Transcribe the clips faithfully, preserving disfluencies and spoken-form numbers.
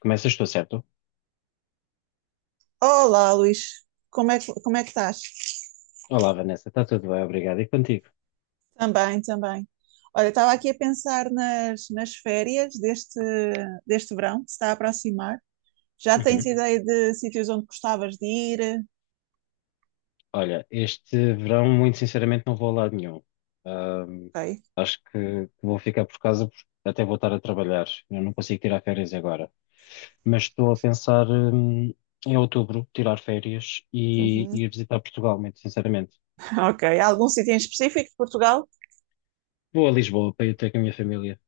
Começas tu, certo? Olá, Luís. Como é que, como é que estás? Olá, Vanessa, está tudo bem? Obrigado. E contigo? Também, também. Olha, estava aqui a pensar nas, nas férias deste, deste verão que se está a aproximar. Já Uhum. tens ideia de sítios onde gostavas de ir? Olha, este verão, muito sinceramente, não vou a lado nenhum. Ahm, Ok. Acho que vou ficar por casa porque até vou estar a trabalhar. Eu não consigo tirar férias agora. Mas estou a pensar, hum, em outubro tirar férias e e ir Uhum. visitar Portugal, muito sinceramente. Ok. Algum sítio em específico de Portugal? Vou a Lisboa para ir ter com a minha família.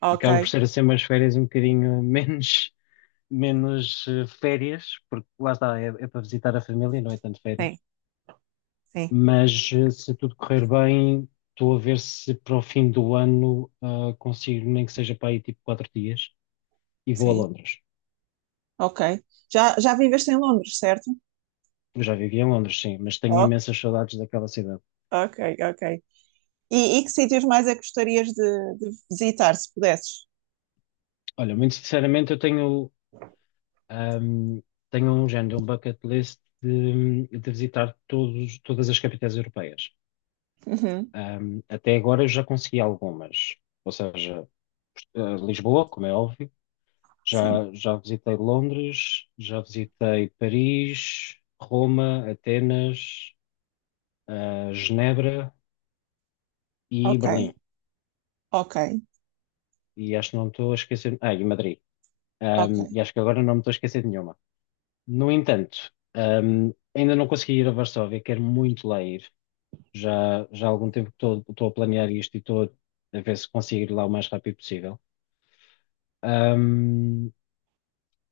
Ok. Acaba por ser assim umas férias um bocadinho menos, menos eh, férias, porque lá está, é, é para visitar a família, não é tanto férias. Sim, sim. Mas eh, se tudo correr bem, estou a ver se para o fim do ano ah, consigo, nem que seja para aí tipo quatro dias, e vou a Sim. Londres. Ok. Já, já viveste em Londres, certo? Eu já vivi em Londres, sim, mas tenho Ok, imensas saudades daquela cidade. ok, ok. E, e que sítios mais é que gostarias de, de visitar, se pudesses? Olha, muito sinceramente, eu tenho, ahm, tenho um género, um bucket list de, de visitar todos, todas as capitais europeias. Uhum. Ahm, até agora eu já consegui algumas, ou seja, ah, Lisboa, como é óbvio. Sim. Já, já visitei Londres, já visitei Paris, Roma, Atenas, ah, Genebra e Ok, Berlim. ok. E acho que não me estou a esquecer. Ah, e Madrid. Ok, Ahm, e acho que agora não me estou a esquecer de nenhuma. No entanto, ahm, ainda não consegui ir a Varsóvia, quero muito lá ir. Já, já há algum tempo que estou estou a planear isto e estou a ver se consigo ir lá o mais rápido possível. Ahm,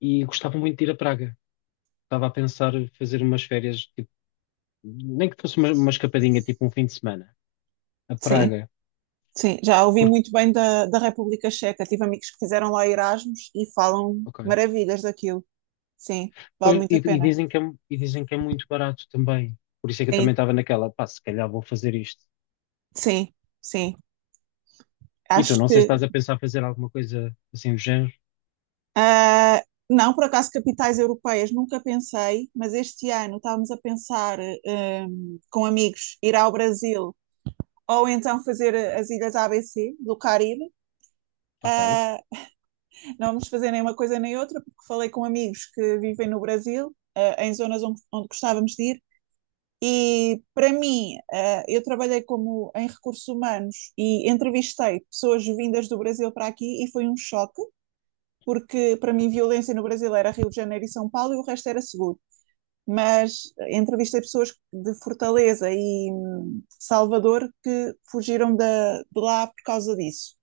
e gostava muito de ir a Praga. Estava a pensar em fazer umas férias nem que fosse uma, uma escapadinha, tipo um fim de semana, a sim, Praga, sim. Já ouvi por- muito bem da, da República Checa. Tive amigos que fizeram lá Erasmus e falam ok. maravilhas daquilo. Sim, vale Pois. muito E, a E pena. dizem que é, mu- e dizem que é muito barato também. Por isso é que eu Sim, também estava naquela, pá, se calhar vou fazer isto. sim, sim. E tu, Acho não sei se que. estás a pensar fazer alguma coisa assim do género. ah, não, por acaso, capitais europeias nunca pensei, mas este ano estávamos a pensar hum, com amigos ir ao Brasil, ou então fazer as ilhas A B C do Caribe. Ok. Ah, Não vamos fazer nem uma coisa nem outra, porque falei com amigos que vivem no Brasil, eh, em zonas onde, onde gostávamos de ir, e para mim, eh, eu trabalhei como em recursos humanos e entrevistei pessoas vindas do Brasil para aqui e foi um choque, porque para mim violência no Brasil era Rio de Janeiro e São Paulo e o resto era seguro. Mas eh, entrevistei pessoas de Fortaleza e hum, Salvador, que fugiram da- de lá por causa disso.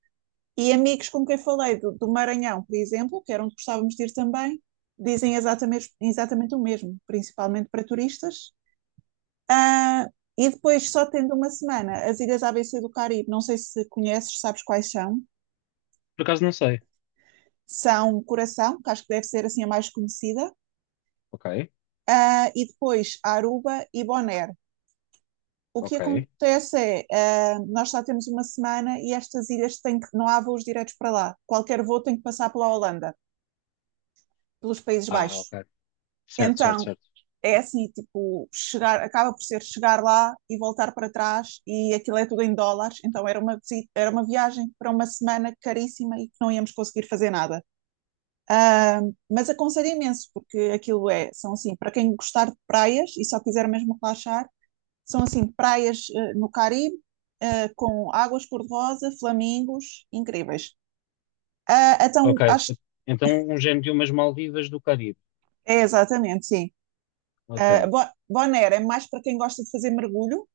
E amigos com quem falei do, do Maranhão, por exemplo, que era onde gostávamos de ir também, dizem exatamente, exatamente o mesmo, principalmente para turistas. Ah, e depois, só tendo uma semana, as ilhas A B C do Caribe, não sei se conheces, sabes quais são. Por acaso não sei. São um Coração, que acho que deve ser assim a mais conhecida, Ok, ah, e depois Aruba e Bonaire. O que ok. acontece é, ah, nós só temos uma semana e estas ilhas têm que, não há voos diretos para lá. Qualquer voo tem que passar pela Holanda, pelos Países Ah, Baixos. ok. Certo, certo, Então, certo. é assim, tipo, chegar, acaba por ser chegar lá e voltar para trás, e aquilo é tudo em dólares, então era uma visita, era uma viagem para uma semana caríssima e que não íamos conseguir fazer nada. Mas aconselho imenso, porque aquilo é, são assim, para quem gostar de praias e só quiser mesmo relaxar, são assim, praias uh, no Caribe, uh, com águas cor-de-rosa, flamingos, incríveis. Uh, Ok. Então, acho que Então um género de umas Maldivas do Caribe. é exatamente, sim. Uh, Ok. Bo- Bonaire é mais para quem gosta de fazer mergulho, uh,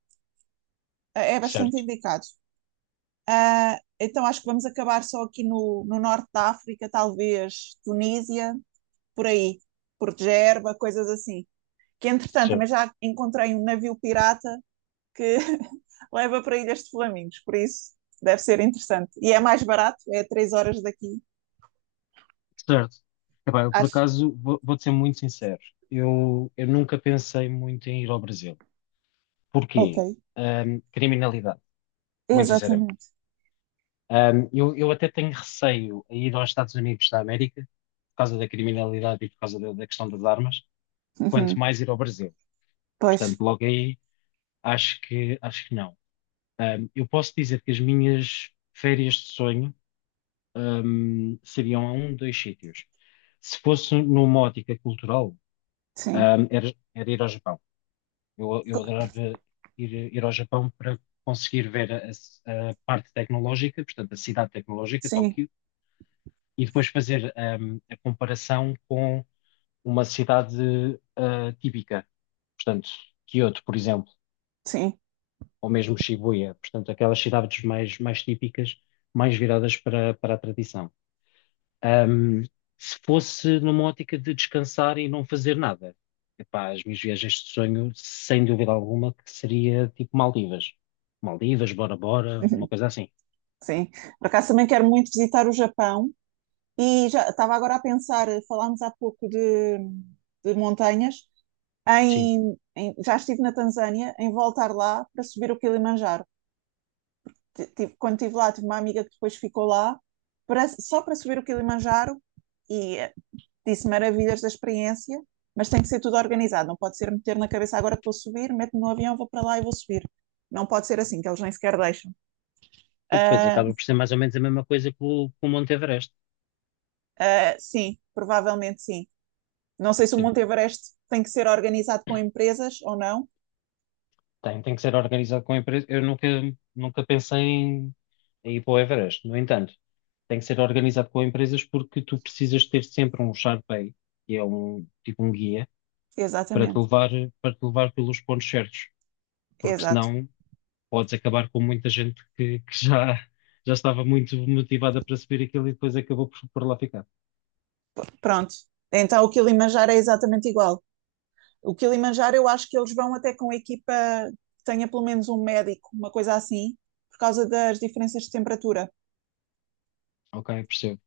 é bastante Certo, indicado. Ah, então acho que vamos acabar só aqui no, no norte da África, talvez Tunísia, por aí, por Gerba, coisas assim. Que entretanto também certo, já encontrei um navio pirata que leva para Ilhas de Flamingos, por isso deve ser interessante. E é mais barato, é três horas daqui, certo. Epá, eu por acho. acaso vou, vou-te ser muito sincero. Eu, eu nunca pensei muito em ir ao Brasil. Ok, Porquê? Ahm, criminalidade, muito sinceramente. exatamente. Ahm, eu, eu até tenho receio a ir aos Estados Unidos da América, por causa da criminalidade e por causa da, da questão das armas, quanto Uhum. mais ir ao Brasil. Pois, Portanto, logo aí, acho que, acho que não. Ahm, eu posso dizer que as minhas férias de sonho, ahm, seriam a um, dois sítios. Se fosse numa ótica cultural, sim, ahm, era, era ir ao Japão. Eu, eu adorava ir, ir ao Japão para conseguir ver a, a parte tecnológica, portanto, a cidade tecnológica, sim, Tóquio, e depois fazer hum, a comparação com uma cidade ah, típica, portanto, Kyoto, por exemplo, sim. ou mesmo Shibuya, portanto, aquelas cidades mais, mais típicas, mais viradas para, para a tradição. Ahm, Se fosse numa ótica de descansar e não fazer nada, epá, as minhas viagens de sonho, sem dúvida alguma, que seria tipo Maldivas. Maldivas, Bora Bora, uma Uhum. coisa assim. Sim, por acaso também quero muito visitar o Japão, e já estava agora a pensar, falámos há pouco de, de montanhas, Sim. em, em- já estive na Tanzânia, em voltar lá para subir o Kilimanjaro. Ti- tive- quando estive lá, tive uma amiga que depois ficou lá para- só para subir o Kilimanjaro, e eh, disse maravilhas da experiência, mas tem que ser tudo organizado, não pode ser meter na cabeça agora que vou subir, meto-me no avião, vou para lá e vou subir. Não pode ser assim, que eles nem sequer deixam. Depois Ah, acaba por ser mais ou menos a mesma coisa que o, que o Monte Everest. ah, sim, provavelmente sim. Não sei se o Sim. Monte Everest tem que ser organizado com empresas ou não. Tem, tem que ser organizado com a empresa. Eu nunca, Nunca pensei em, em ir para o Everest. No entanto, tem que ser organizado com empresas porque tu precisas ter sempre um Sharpay, que é um tipo um guia, para te Exatamente, levar, para te levar pelos pontos certos. Porque exato. senão podes acabar com muita gente que, que já, já estava muito motivada para subir aquilo e depois acabou por, por lá ficar. Pronto. Então o Kilimanjaro é exatamente igual. O Kilimanjaro, eu acho que eles vão até com a equipa que tenha pelo menos um médico, uma coisa assim, por causa das diferenças de temperatura. Ok, percebo,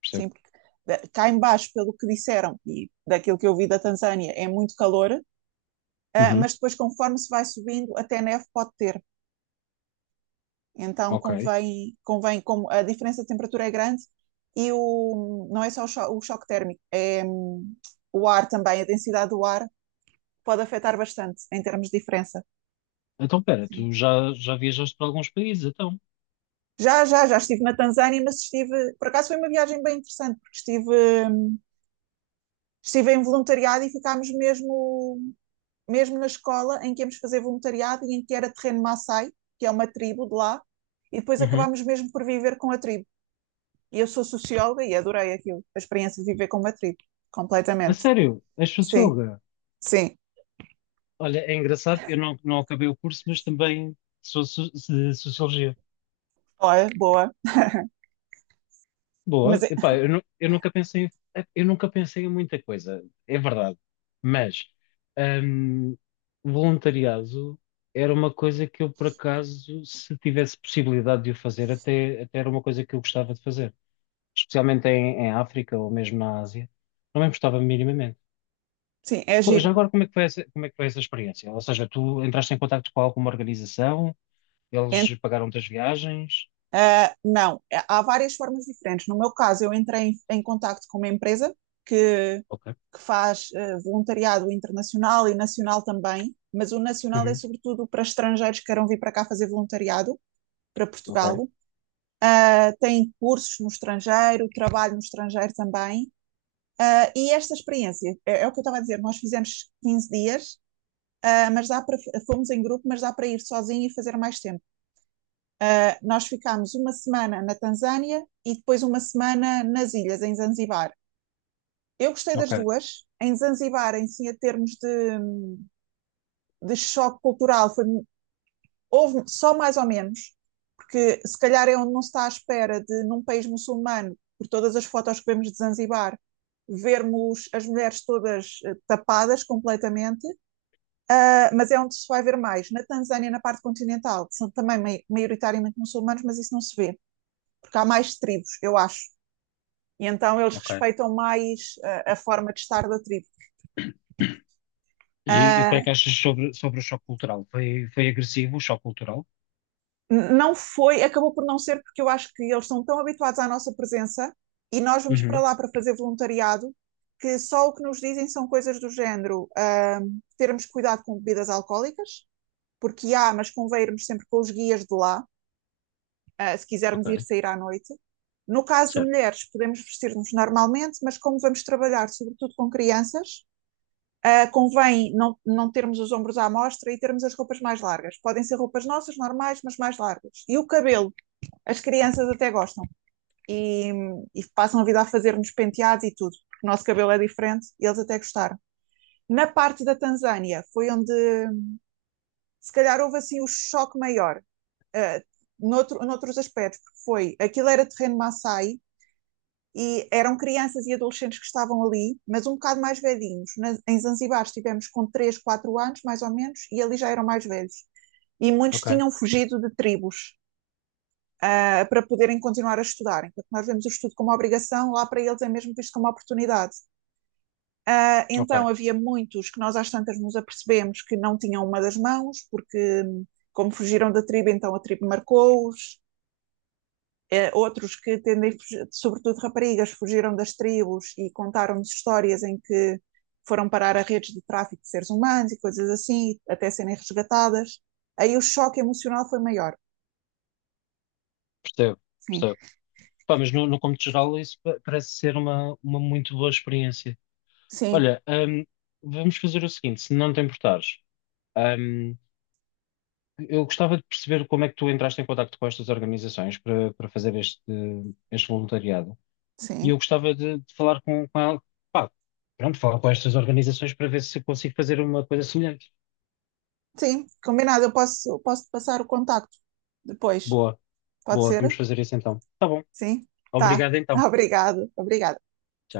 percebo. Sim, porque eh, cá em baixo, pelo que disseram e daquilo que eu vi da Tanzânia, é muito calor, ah, Uhum, mas depois conforme se vai subindo, até neve pode ter. Então ok. convém, convém como a diferença de temperatura é grande e o, não é só o, cho- o choque térmico, é hum, o ar também, a densidade do ar pode afetar bastante em termos de diferença. Então, pera, Sim. tu já, já viajaste para alguns países, então. Já, já, já estive na Tanzânia, mas estive, por acaso foi uma viagem bem interessante, porque estive, hum, estive em voluntariado, e ficámos mesmo, mesmo na escola em que íamos fazer voluntariado e em que era terreno Maasai, que é uma tribo de lá, e depois Uhum. acabámos mesmo por viver com a tribo. E eu sou socióloga e adorei aquilo, a experiência de viver com uma tribo, A completamente. sério, és Sim, socióloga? sim. Olha, é engraçado, eu não, não acabei o curso, mas também sou so- de sociologia. Olha, boa. Mas, Boa. é- Epá, eu, nu- eu nunca pensei, em- é, eu nunca pensei em muita coisa, é verdade. Mas hum, voluntariado era uma coisa que eu, por acaso, se tivesse possibilidade de o fazer, até, até era uma coisa que eu gostava de fazer. Especialmente em, em África ou mesmo na Ásia. Não me importava minimamente. sim, é Co- Já giro. agora, como é que foi essa, como é que foi essa experiência? Ou seja, tu entraste em contacto com alguma organização, Ent- eles pagaram-te as viagens? ah, não, é- há várias formas diferentes. No meu caso, eu entrei em, em contacto com uma empresa que, Ok. que faz ah, voluntariado internacional e nacional também, mas o nacional é Uhum. sobretudo para estrangeiros que queiram vir para cá fazer voluntariado, para Ok, Portugal. Ah, tem cursos no estrangeiro, trabalho no estrangeiro também. Uh, e esta experiência, é, é o que eu estava a dizer, nós fizemos quinze dias, uh, mas dá para, fomos em grupo, mas dá para ir sozinho e fazer mais tempo. Uh, nós ficámos uma semana na Tanzânia e depois uma semana nas ilhas, em Zanzibar. Eu gostei ok, das duas. Em Zanzibar, em si, a termos de, de choque cultural, foi, houve só mais ou menos, porque se calhar é onde não se está à espera de, num país muçulmano, por todas as fotos que vemos de Zanzibar, vermos as mulheres todas eh, tapadas completamente. Ah, mas é onde se vai ver mais. Na Tanzânia, na parte continental, são também mai- maioritariamente muçulmanos, mas isso não se vê, porque há mais tribos, eu acho. E então eles ok. respeitam mais ah, a forma de estar da tribo. E, e o que Ah, é que achas sobre, sobre o choque cultural? Foi, foi agressivo o choque cultural? não foi, acabou por não ser, porque eu acho que eles estão tão habituados à nossa presença e nós vamos para Uhum, lá para fazer voluntariado, que só o que nos dizem são coisas do género ah, termos cuidado com bebidas alcoólicas, porque há, mas convém irmos sempre com os guias de lá, ah, se quisermos ir ok, sair à noite. No caso de certo. mulheres, podemos vestir-nos normalmente, mas como vamos trabalhar, sobretudo com crianças, ah, convém não, não termos os ombros à mostra e termos as roupas mais largas. Podem ser roupas nossas, normais, mas mais largas. E o cabelo, as crianças até gostam, e, e passam a vida a fazer-nos penteados e tudo, porque o nosso cabelo é diferente e eles até gostaram. Na parte da Tanzânia foi onde se calhar houve assim o choque maior, ah, noutro, noutros aspectos, porque foi, aquilo era terreno Maasai, e eram crianças e adolescentes que estavam ali, mas um bocado mais velhinhos. Na, em Zanzibar estivemos com três, quatro anos, mais ou menos, e ali já eram mais velhos. E muitos Ok, tinham fugido de tribos uh, para poderem continuar a estudar. Enquanto nós vemos o estudo como obrigação, lá para eles é mesmo visto como oportunidade. Uh, então ok, havia muitos que nós às tantas nos apercebemos que não tinham uma das mãos, porque hum, como fugiram da tribo, então a tribo marcou-os. Eh, outros que tendem, sobretudo raparigas, fugiram das tribos e contaram-nos histórias em que foram parar a redes de tráfico de seres humanos e coisas assim, até serem resgatadas. Aí o choque emocional foi maior. percebo, Sim, percebo. Pá, mas no, no contexto geral isso pa- parece ser uma, uma muito boa experiência. sim, Olha, hum, vamos fazer o seguinte, se não te importares, hum, eu gostava de perceber como é que tu entraste em contacto com estas organizações para, para fazer este, este voluntariado. E eu sim. gostava de, de falar com, com ela, pá, pronto, falar com estas organizações para ver se consigo fazer uma coisa semelhante. Sim, combinado. Eu posso, posso passar o contacto depois. Boa, Pode boa, vamos ser? fazer isso então. Tá bom, Sim? Tá. obrigado então. Obrigado, obrigada. Tchau.